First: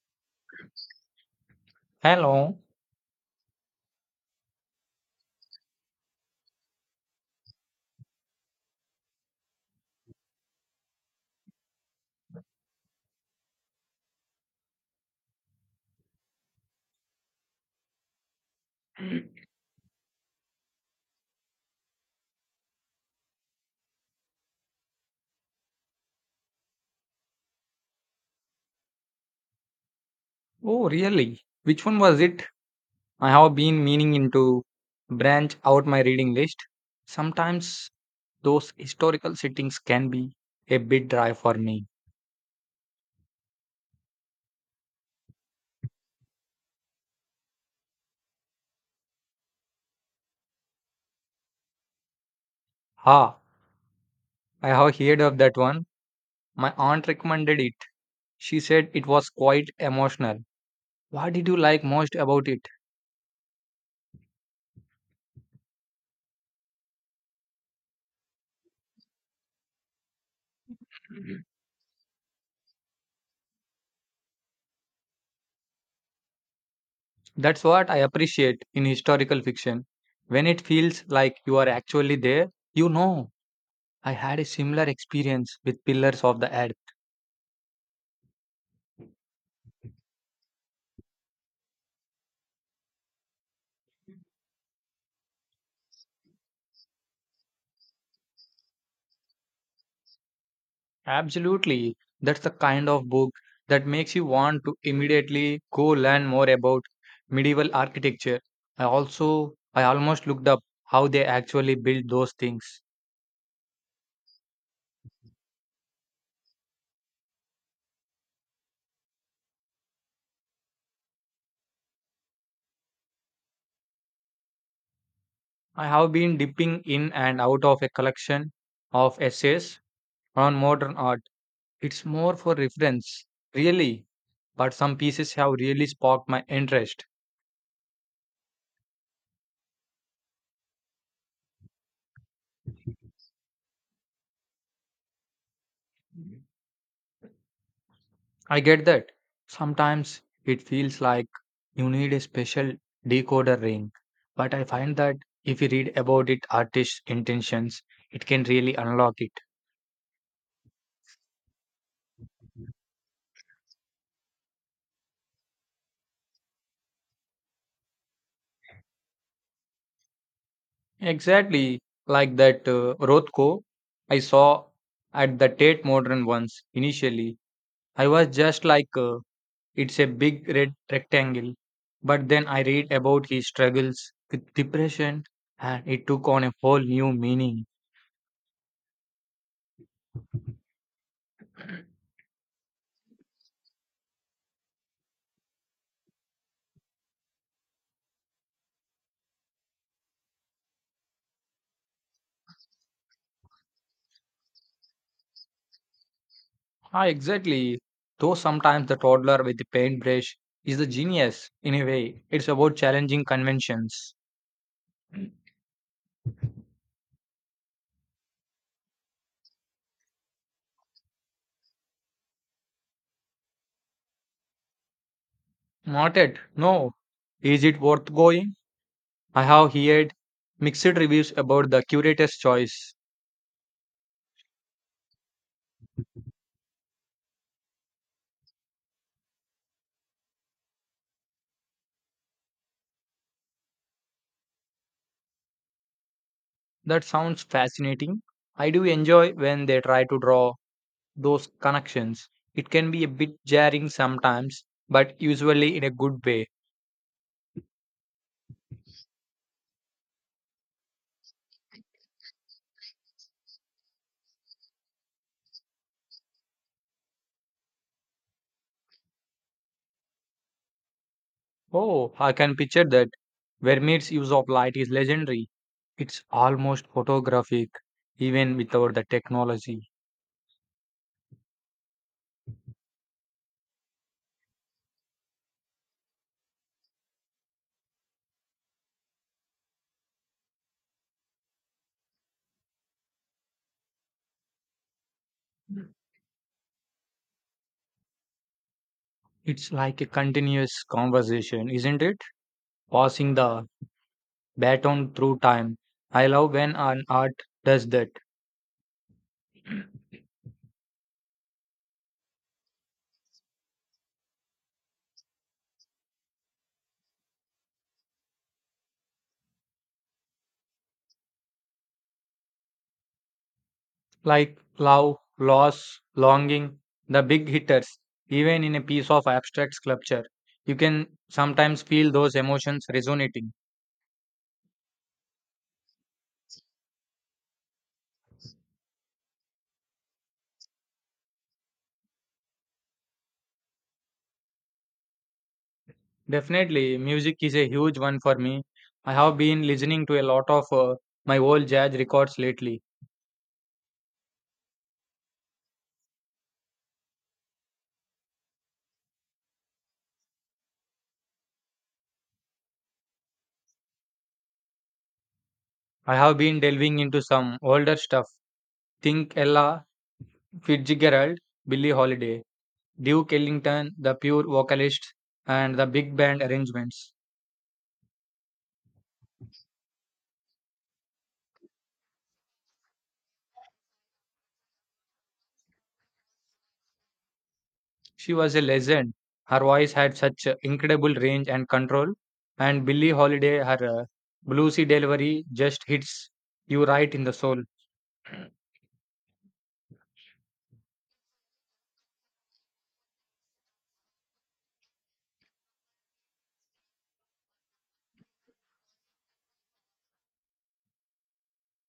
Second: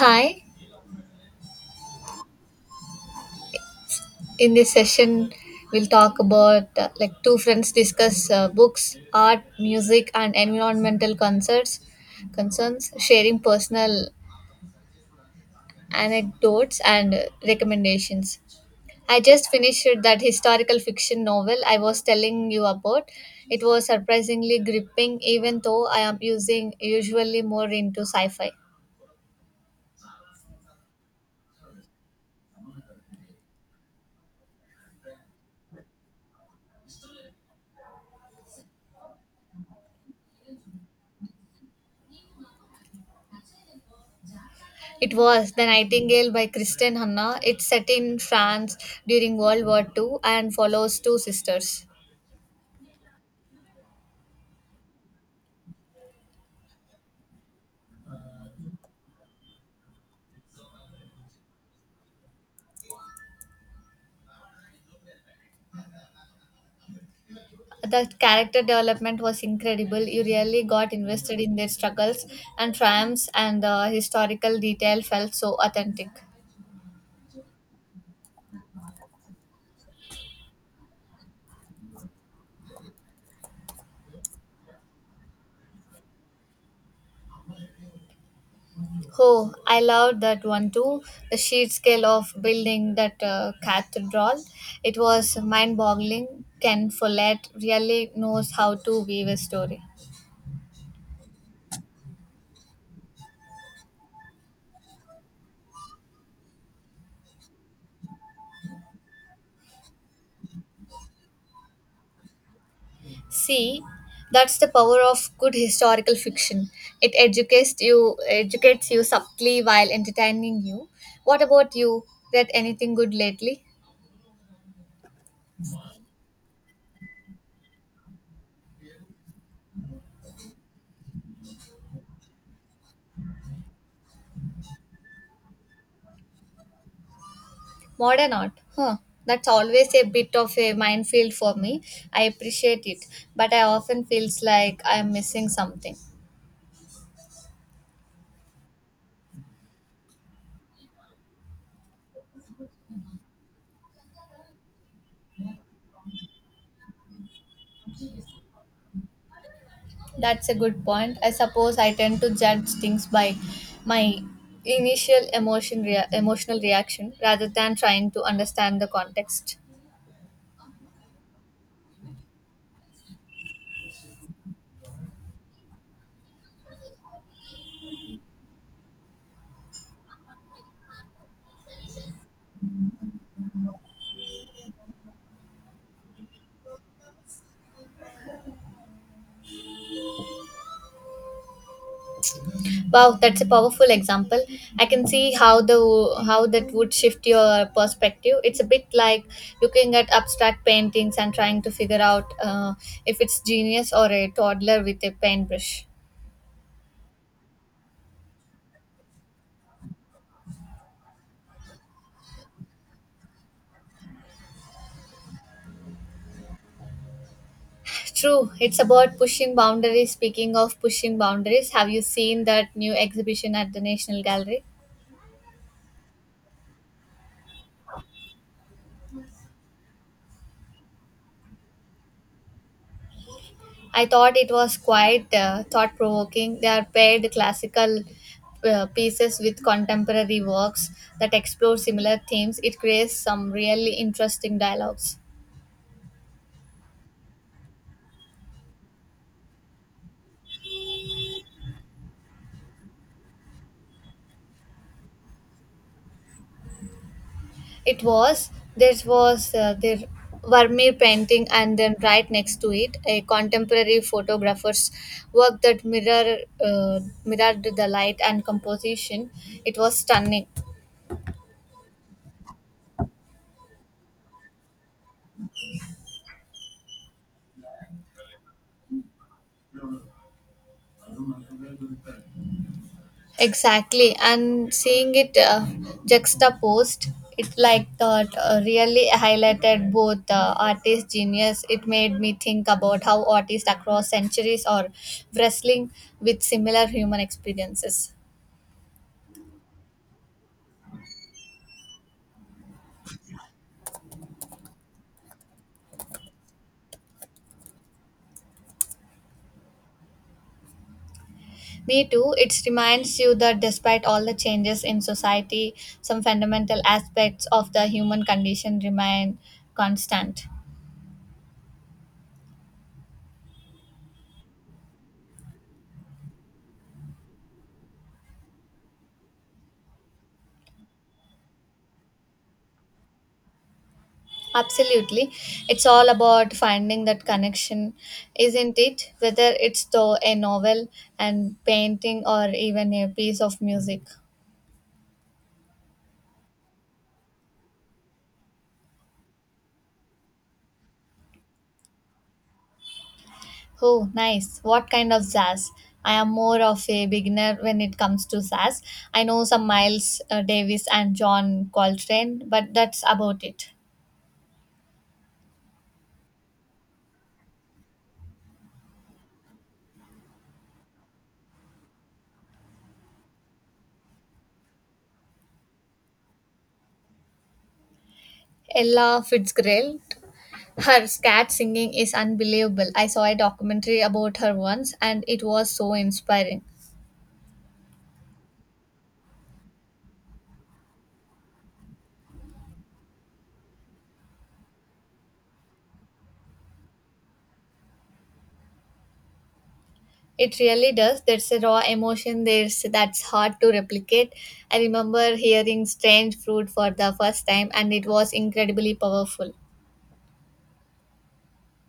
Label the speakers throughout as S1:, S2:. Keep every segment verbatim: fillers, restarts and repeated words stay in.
S1: Hi,
S2: Hello.
S1: in this session, we'll talk about uh, like two friends discuss uh, books, art, music, and environmental concerns, concerns, sharing personal anecdotes and uh, recommendations. I just finished that historical fiction novel I was telling you about. It was surprisingly gripping, even though I am using usually more into sci fi.
S2: Oh, really? Which one was it? I have been meaning into branch out my reading list. Sometimes those historical settings can be a bit dry for me.
S1: It was The Nightingale by Kristen Hanna. It's set in France during World War two and follows two sisters.
S2: Ha, I have heard of that one. My aunt recommended it. She said it was quite emotional. What did you like most about it?
S1: The character development was incredible. You really got invested in their struggles and triumphs, and the historical detail felt so authentic.
S2: That's what I appreciate in historical fiction. When it feels like you are actually there, you know. I had a similar experience with Pillars of the Earth.
S1: Oh, I loved that one too. The sheer scale of building that uh, cathedral. It was mind boggling. Ken Follett really knows how to weave a story.
S2: Absolutely. That's the kind of book that makes you want to immediately go learn more about medieval architecture. I also, I almost looked up how they actually built those things.
S1: See, that's the power of good historical fiction. It educates you, educates you subtly while entertaining you. What about you? Read anything good lately?
S2: I have been dipping in and out of a collection of essays on modern art. It's more for reference, really, but some pieces have really sparked my interest.
S1: Modern art, huh? That's always a bit of a minefield for me. I appreciate it, but I often feels like I'm missing something.
S2: I get that. Sometimes it feels like you need a special decoder ring, but I find that if you read about it artist's intentions, it can really unlock it.
S1: That's a good point. I suppose I tend to judge things by my initial emotion rea- emotional reaction rather than trying to understand the context.
S2: Exactly like that uh, Rothko I saw at the Tate Modern once. Initially, I was just like, uh, it's a big red rectangle. But then I read about his struggles with depression and it took on a whole new meaning.
S1: Wow, that's a powerful example. I can see how the how that would shift your perspective. It's a bit like looking at abstract paintings and trying to figure out uh, if it's genius or a toddler with a paintbrush.
S2: Ah, exactly. Though sometimes the toddler with the paintbrush is the genius in a way. It's about challenging conventions.
S1: True, it's about pushing boundaries. Speaking of pushing boundaries, have you seen that new exhibition at the National Gallery?
S2: Not yet. No. Is it worth going? I have heard mixed reviews about the curator's choice.
S1: I thought it was quite uh, thought provoking. They are paired classical uh, pieces with contemporary works that explore similar themes. It creates some really interesting dialogues.
S2: That sounds fascinating. I do enjoy when they try to draw those connections. It can be a bit jarring sometimes, but usually in a good way.
S1: It was, there was uh, the Vermeer painting, and then right next to it, a contemporary photographer's work that mirror, uh, mirrored the light and composition. It was stunning.
S2: Oh, I can picture that. Vermeer's use of light is legendary. It's almost photographic, even without the technology.
S1: Exactly, and seeing it uh, juxtaposed, it like that uh, really highlighted both uh, artist genius. It made me think about how artists across centuries are wrestling with similar human experiences.
S2: It's like a continuous conversation, isn't it? Passing the baton through time. I love when an art does that.
S1: Me too. It reminds you that despite all the changes in society, some fundamental aspects of the human condition remain constant.
S2: Like love, loss, longing, the big hitters, even in a piece of abstract sculpture. You can sometimes feel those emotions resonating.
S1: Absolutely. It's all about finding that connection, isn't it? Whether it's though a novel and painting or even a piece of music.
S2: Definitely, music is a huge one for me. I have been listening to a lot of uh, my old jazz records lately.
S1: Oh, nice. What kind of jazz? I am more of a beginner when it comes to jazz. I know some Miles uh, Davis and John Coltrane, but that's about it.
S2: I have been delving into some older stuff. Think Ella Fitzgerald, Billie Holiday, Duke Ellington, the pure vocalist, and the big band arrangements.
S1: Ella Fitzgerald. Her scat singing is unbelievable. I saw a documentary about her once and it was so inspiring.
S2: She was a legend. Her voice had such uh, incredible range and control, and Billie Holiday, her uh, bluesy delivery just hits you right in the soul.
S1: It really does. There's a raw emotion there's that's hard to replicate. I remember hearing strange fruit for the first time and it was incredibly powerful.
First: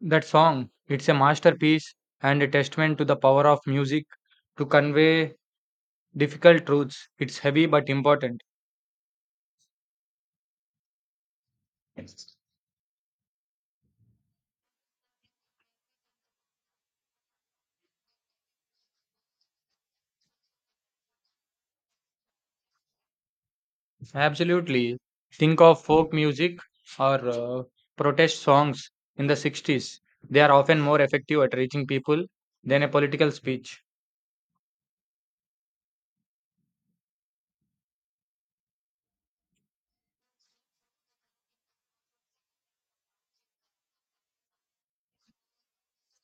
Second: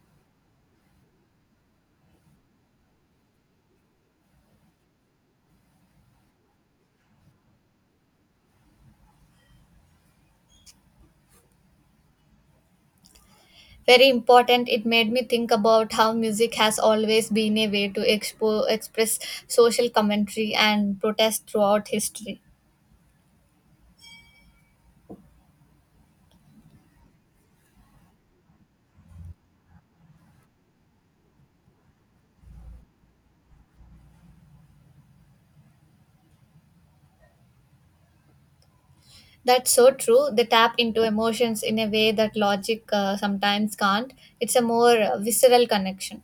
S2: That song, it's a masterpiece and a testament to the power of music to convey difficult truths. It's heavy but important.
S1: Very important, it made me think about how music has always been a way to expo- express social commentary and protest throughout history.
S2: Absolutely. Think of folk music or uh, protest songs in the sixties. They are often more effective at reaching people than a political speech.
S1: That's so true. They tap into emotions in a way that logic uh, sometimes can't. It's a more uh, visceral connection.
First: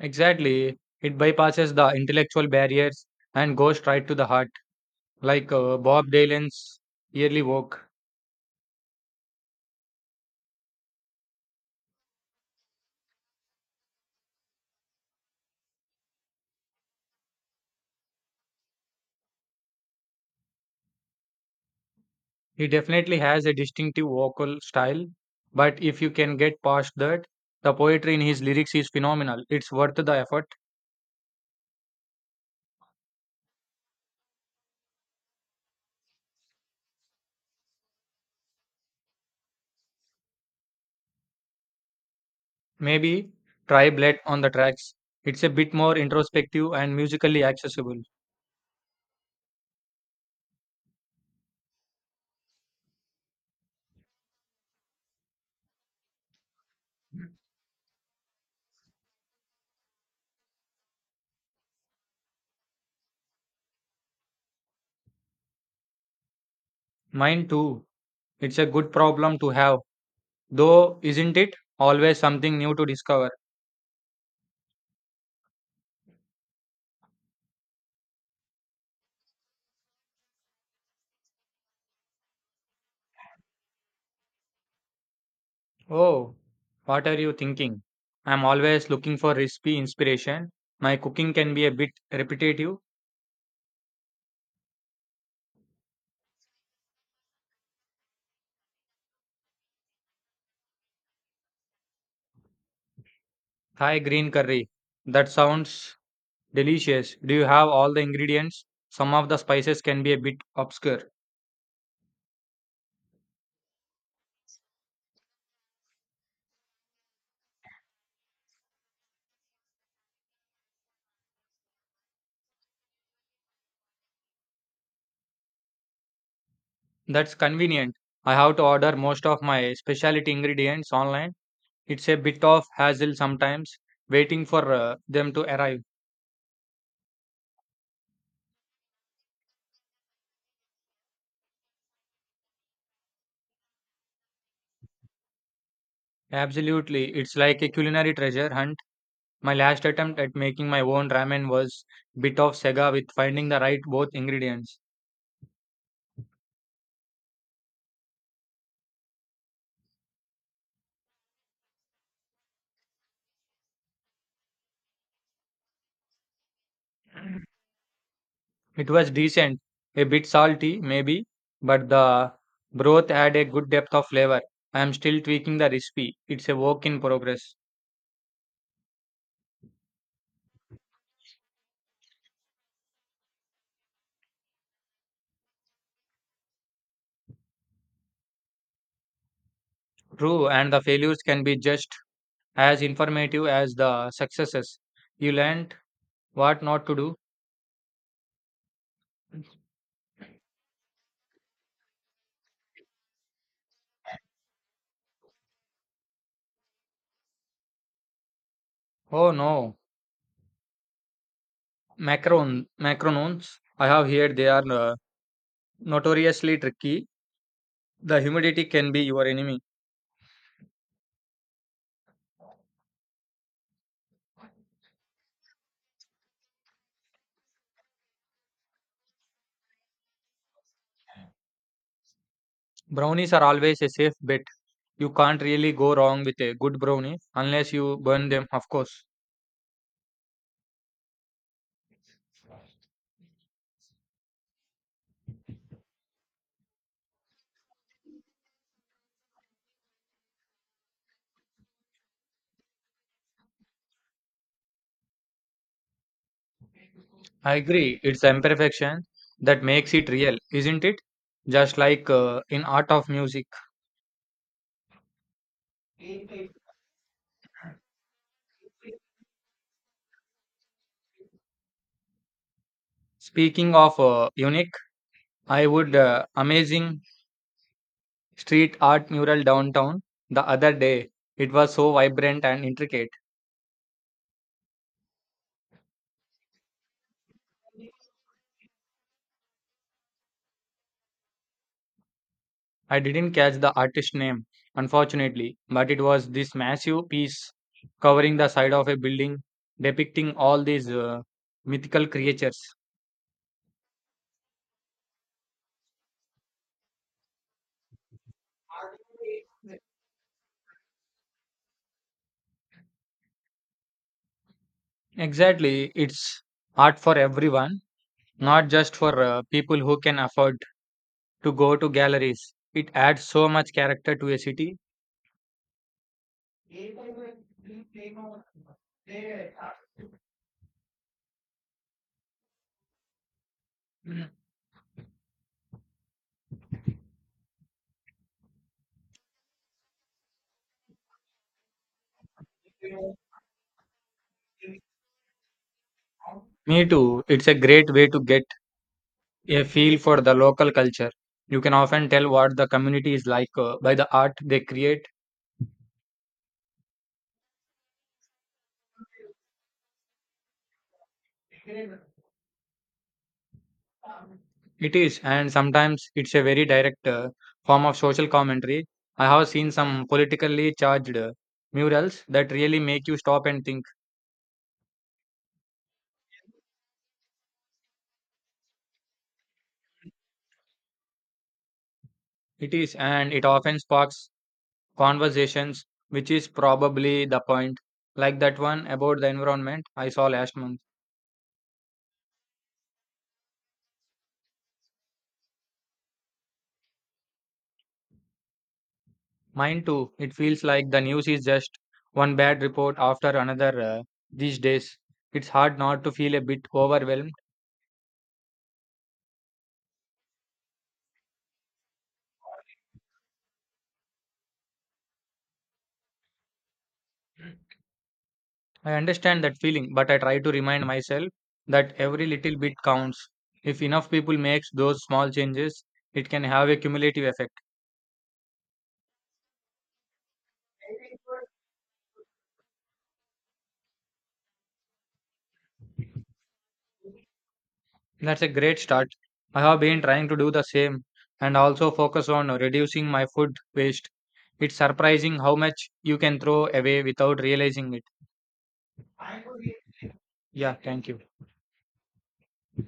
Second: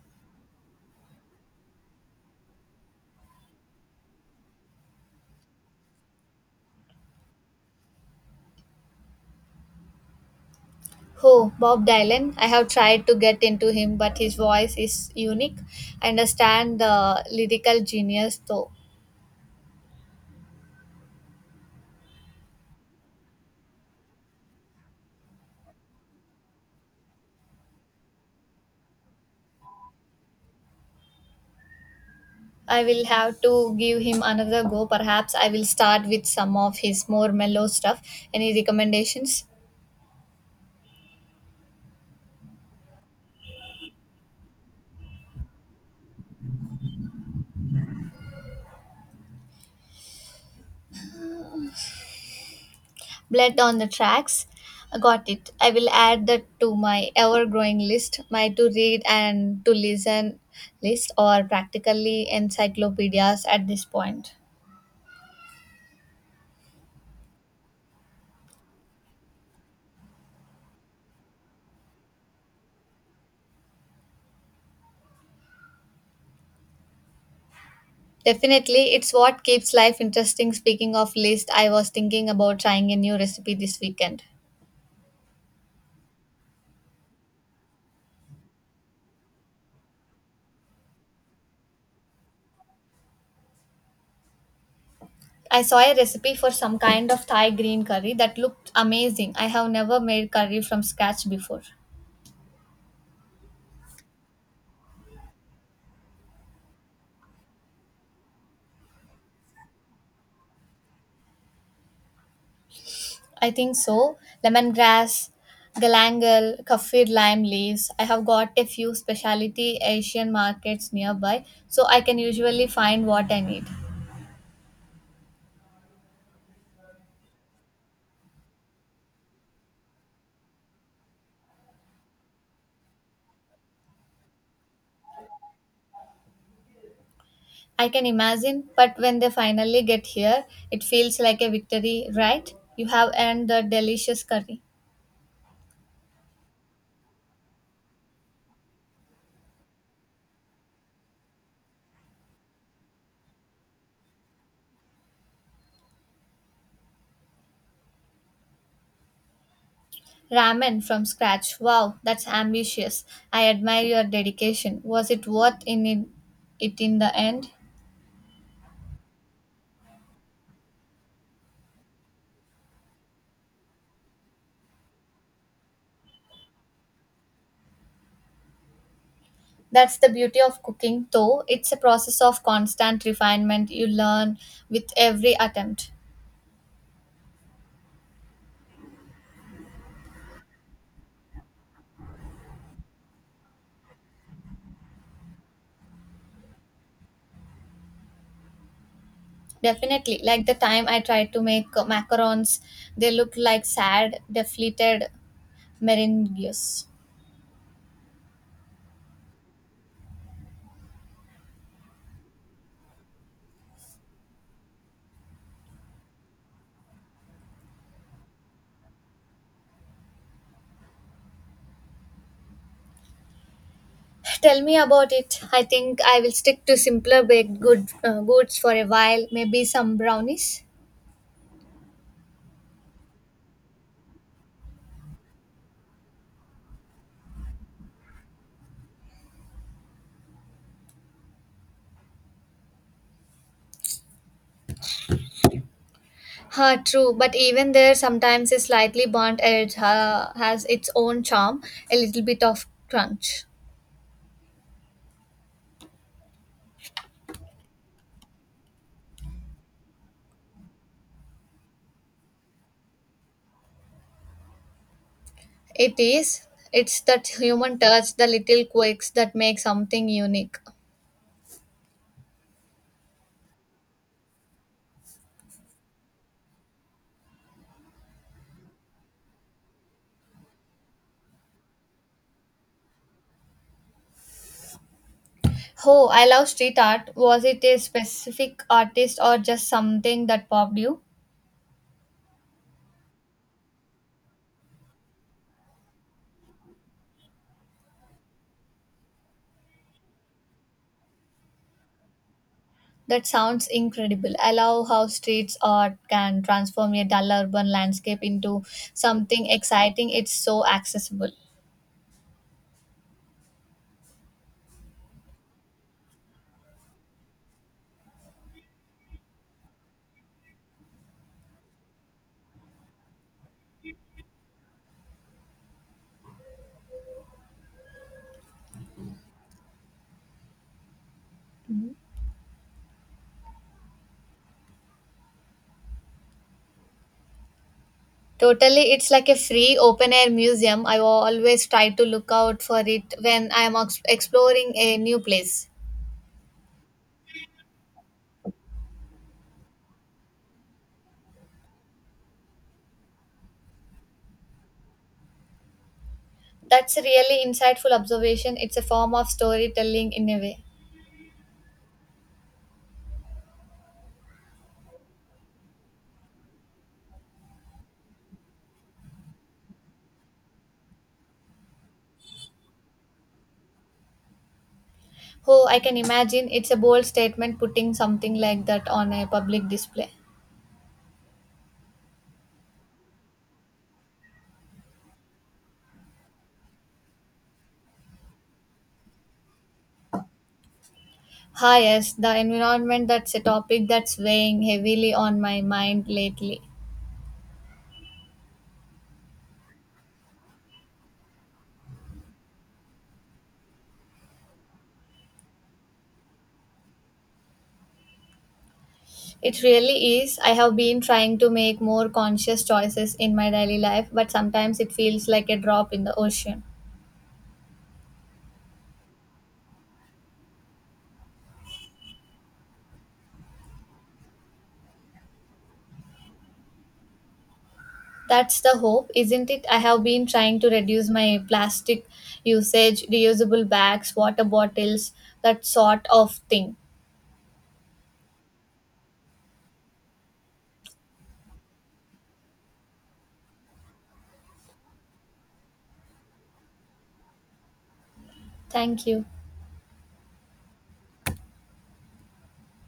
S2: Exactly. It bypasses the intellectual barriers and goes right to the heart, like uh, Bob Dylan's early work.
S1: Who? Bob Dylan. I have tried to get into him, but his voice is unique. I understand the lyrical genius, though.
S2: He definitely has a distinctive vocal style, but if you can get past that, the poetry in his lyrics is phenomenal. It's worth the effort.
S1: I will have to give him another go. Perhaps I will start with some of his more mellow stuff. Any recommendations?
S2: Maybe try Bled on the tracks. It's a bit more introspective and musically accessible.
S1: Blood on the Tracks. Got it. I will add that to my ever growing list, my to read and to listen list, or practically encyclopedias at this point.
S2: Mine too. It's a good problem to have, though, isn't it? Always something new to discover.
S1: Definitely, it's what keeps life interesting. Speaking of list, I was thinking about trying a new recipe this weekend.
S2: Oh, what are you thinking? I'm always looking for recipe inspiration. My cooking can be a bit repetitive.
S1: I saw a recipe for some kind of Thai green curry that looked amazing. I have never made curry from scratch before.
S2: Thai green curry. That sounds delicious. Do you have all the ingredients? Some of the spices can be a bit obscure.
S1: I think so. Lemongrass, galangal, kaffir lime leaves. I have got a few specialty Asian markets nearby, so I can usually find what I need.
S2: That's convenient. I have to order most of my specialty ingredients online. It's a bit of hassle sometimes, waiting for uh, them to arrive.
S1: I can imagine, but when they finally get here, it feels like a victory, right? You have earned the delicious curry.
S2: Absolutely, it's like a culinary treasure hunt. My last attempt at making my own ramen was bit of sega with finding the right both ingredients.
S1: Ramen from scratch. Wow, that's ambitious. I admire your dedication. Was it worth in in- it in the end?
S2: It was decent, a bit salty maybe, but the broth had a good depth of flavor. I am still tweaking the recipe. It's a work in progress.
S1: That's the beauty of cooking, though. It's a process of constant refinement. You learn with every attempt.
S2: True, and the failures can be just as informative as the successes. You learned what not to do.
S1: Definitely, like the time I tried to make macarons, they looked like sad, deflated meringues.
S2: Oh no, Macaron, macarons, I have heard they are uh, notoriously tricky. The humidity can be your enemy.
S1: Tell me about it. I think I will stick to simpler baked good uh, goods for a while, maybe some brownies.
S2: Brownies are always a safe bet. You can't really go wrong with a good brownie unless you burn them, of course.
S1: Ha, true, but even there, sometimes a slightly burnt edge uh, has its own charm, a little bit of crunch.
S2: I agree, it's imperfection that makes it real, isn't it? Just like uh, in art of music.
S1: It is. It's that human touch, the little quirks that make something unique.
S2: Speaking of uh, unique, I would uh, amazing street art mural downtown the other day. It was so vibrant and intricate.
S1: Oh, I love street art. Was it a specific artist or just something that popped you?
S2: I didn't catch the artist's name, unfortunately, but it was this massive piece covering the side of a building depicting all these uh, mythical creatures.
S1: That sounds incredible. I love how streets art can transform a dull urban landscape into something exciting. It's so accessible.
S2: Exactly, it's art for everyone, not just for uh, people who can afford to go to galleries. It adds so much character to a city.
S1: Totally, it's like a free open air museum. I always try to look out for it when I am ex- exploring a new place.
S2: Me too, it's a great way to get a feel for the local culture. You can often tell what the community is like uh, by the art they create.
S1: That's a really insightful observation. It's a form of storytelling in a way.
S2: It is, and sometimes it's a very direct uh, form of social commentary. I have seen some politically charged uh, murals that really make you stop and think.
S1: Oh, I can imagine it's a bold statement putting something like that on a public display.
S2: It is, and it often sparks conversations, which is probably the point, like that one about the environment I saw last month.
S1: Hi, yes, the environment that's a topic that's weighing heavily on my mind lately.
S2: Mine too. It feels like the news is just one bad report after another uh, these days. It's hard not to feel a bit overwhelmed.
S1: It really is. I have been trying to make more conscious choices in my daily life, but sometimes it feels like a drop in the ocean.
S2: I understand that feeling, but I try to remind myself that every little bit counts. If enough people makes those small changes, it can have a cumulative effect.
S1: That's the hope, isn't it? I have been trying to reduce my plastic usage, reusable bags, water bottles, that sort of thing.
S2: That's a great start. I have been trying to do the same and also focus on reducing my food waste. It's surprising how much you can throw away without realizing it.
S1: Thank you.
S2: Yeah, thank you.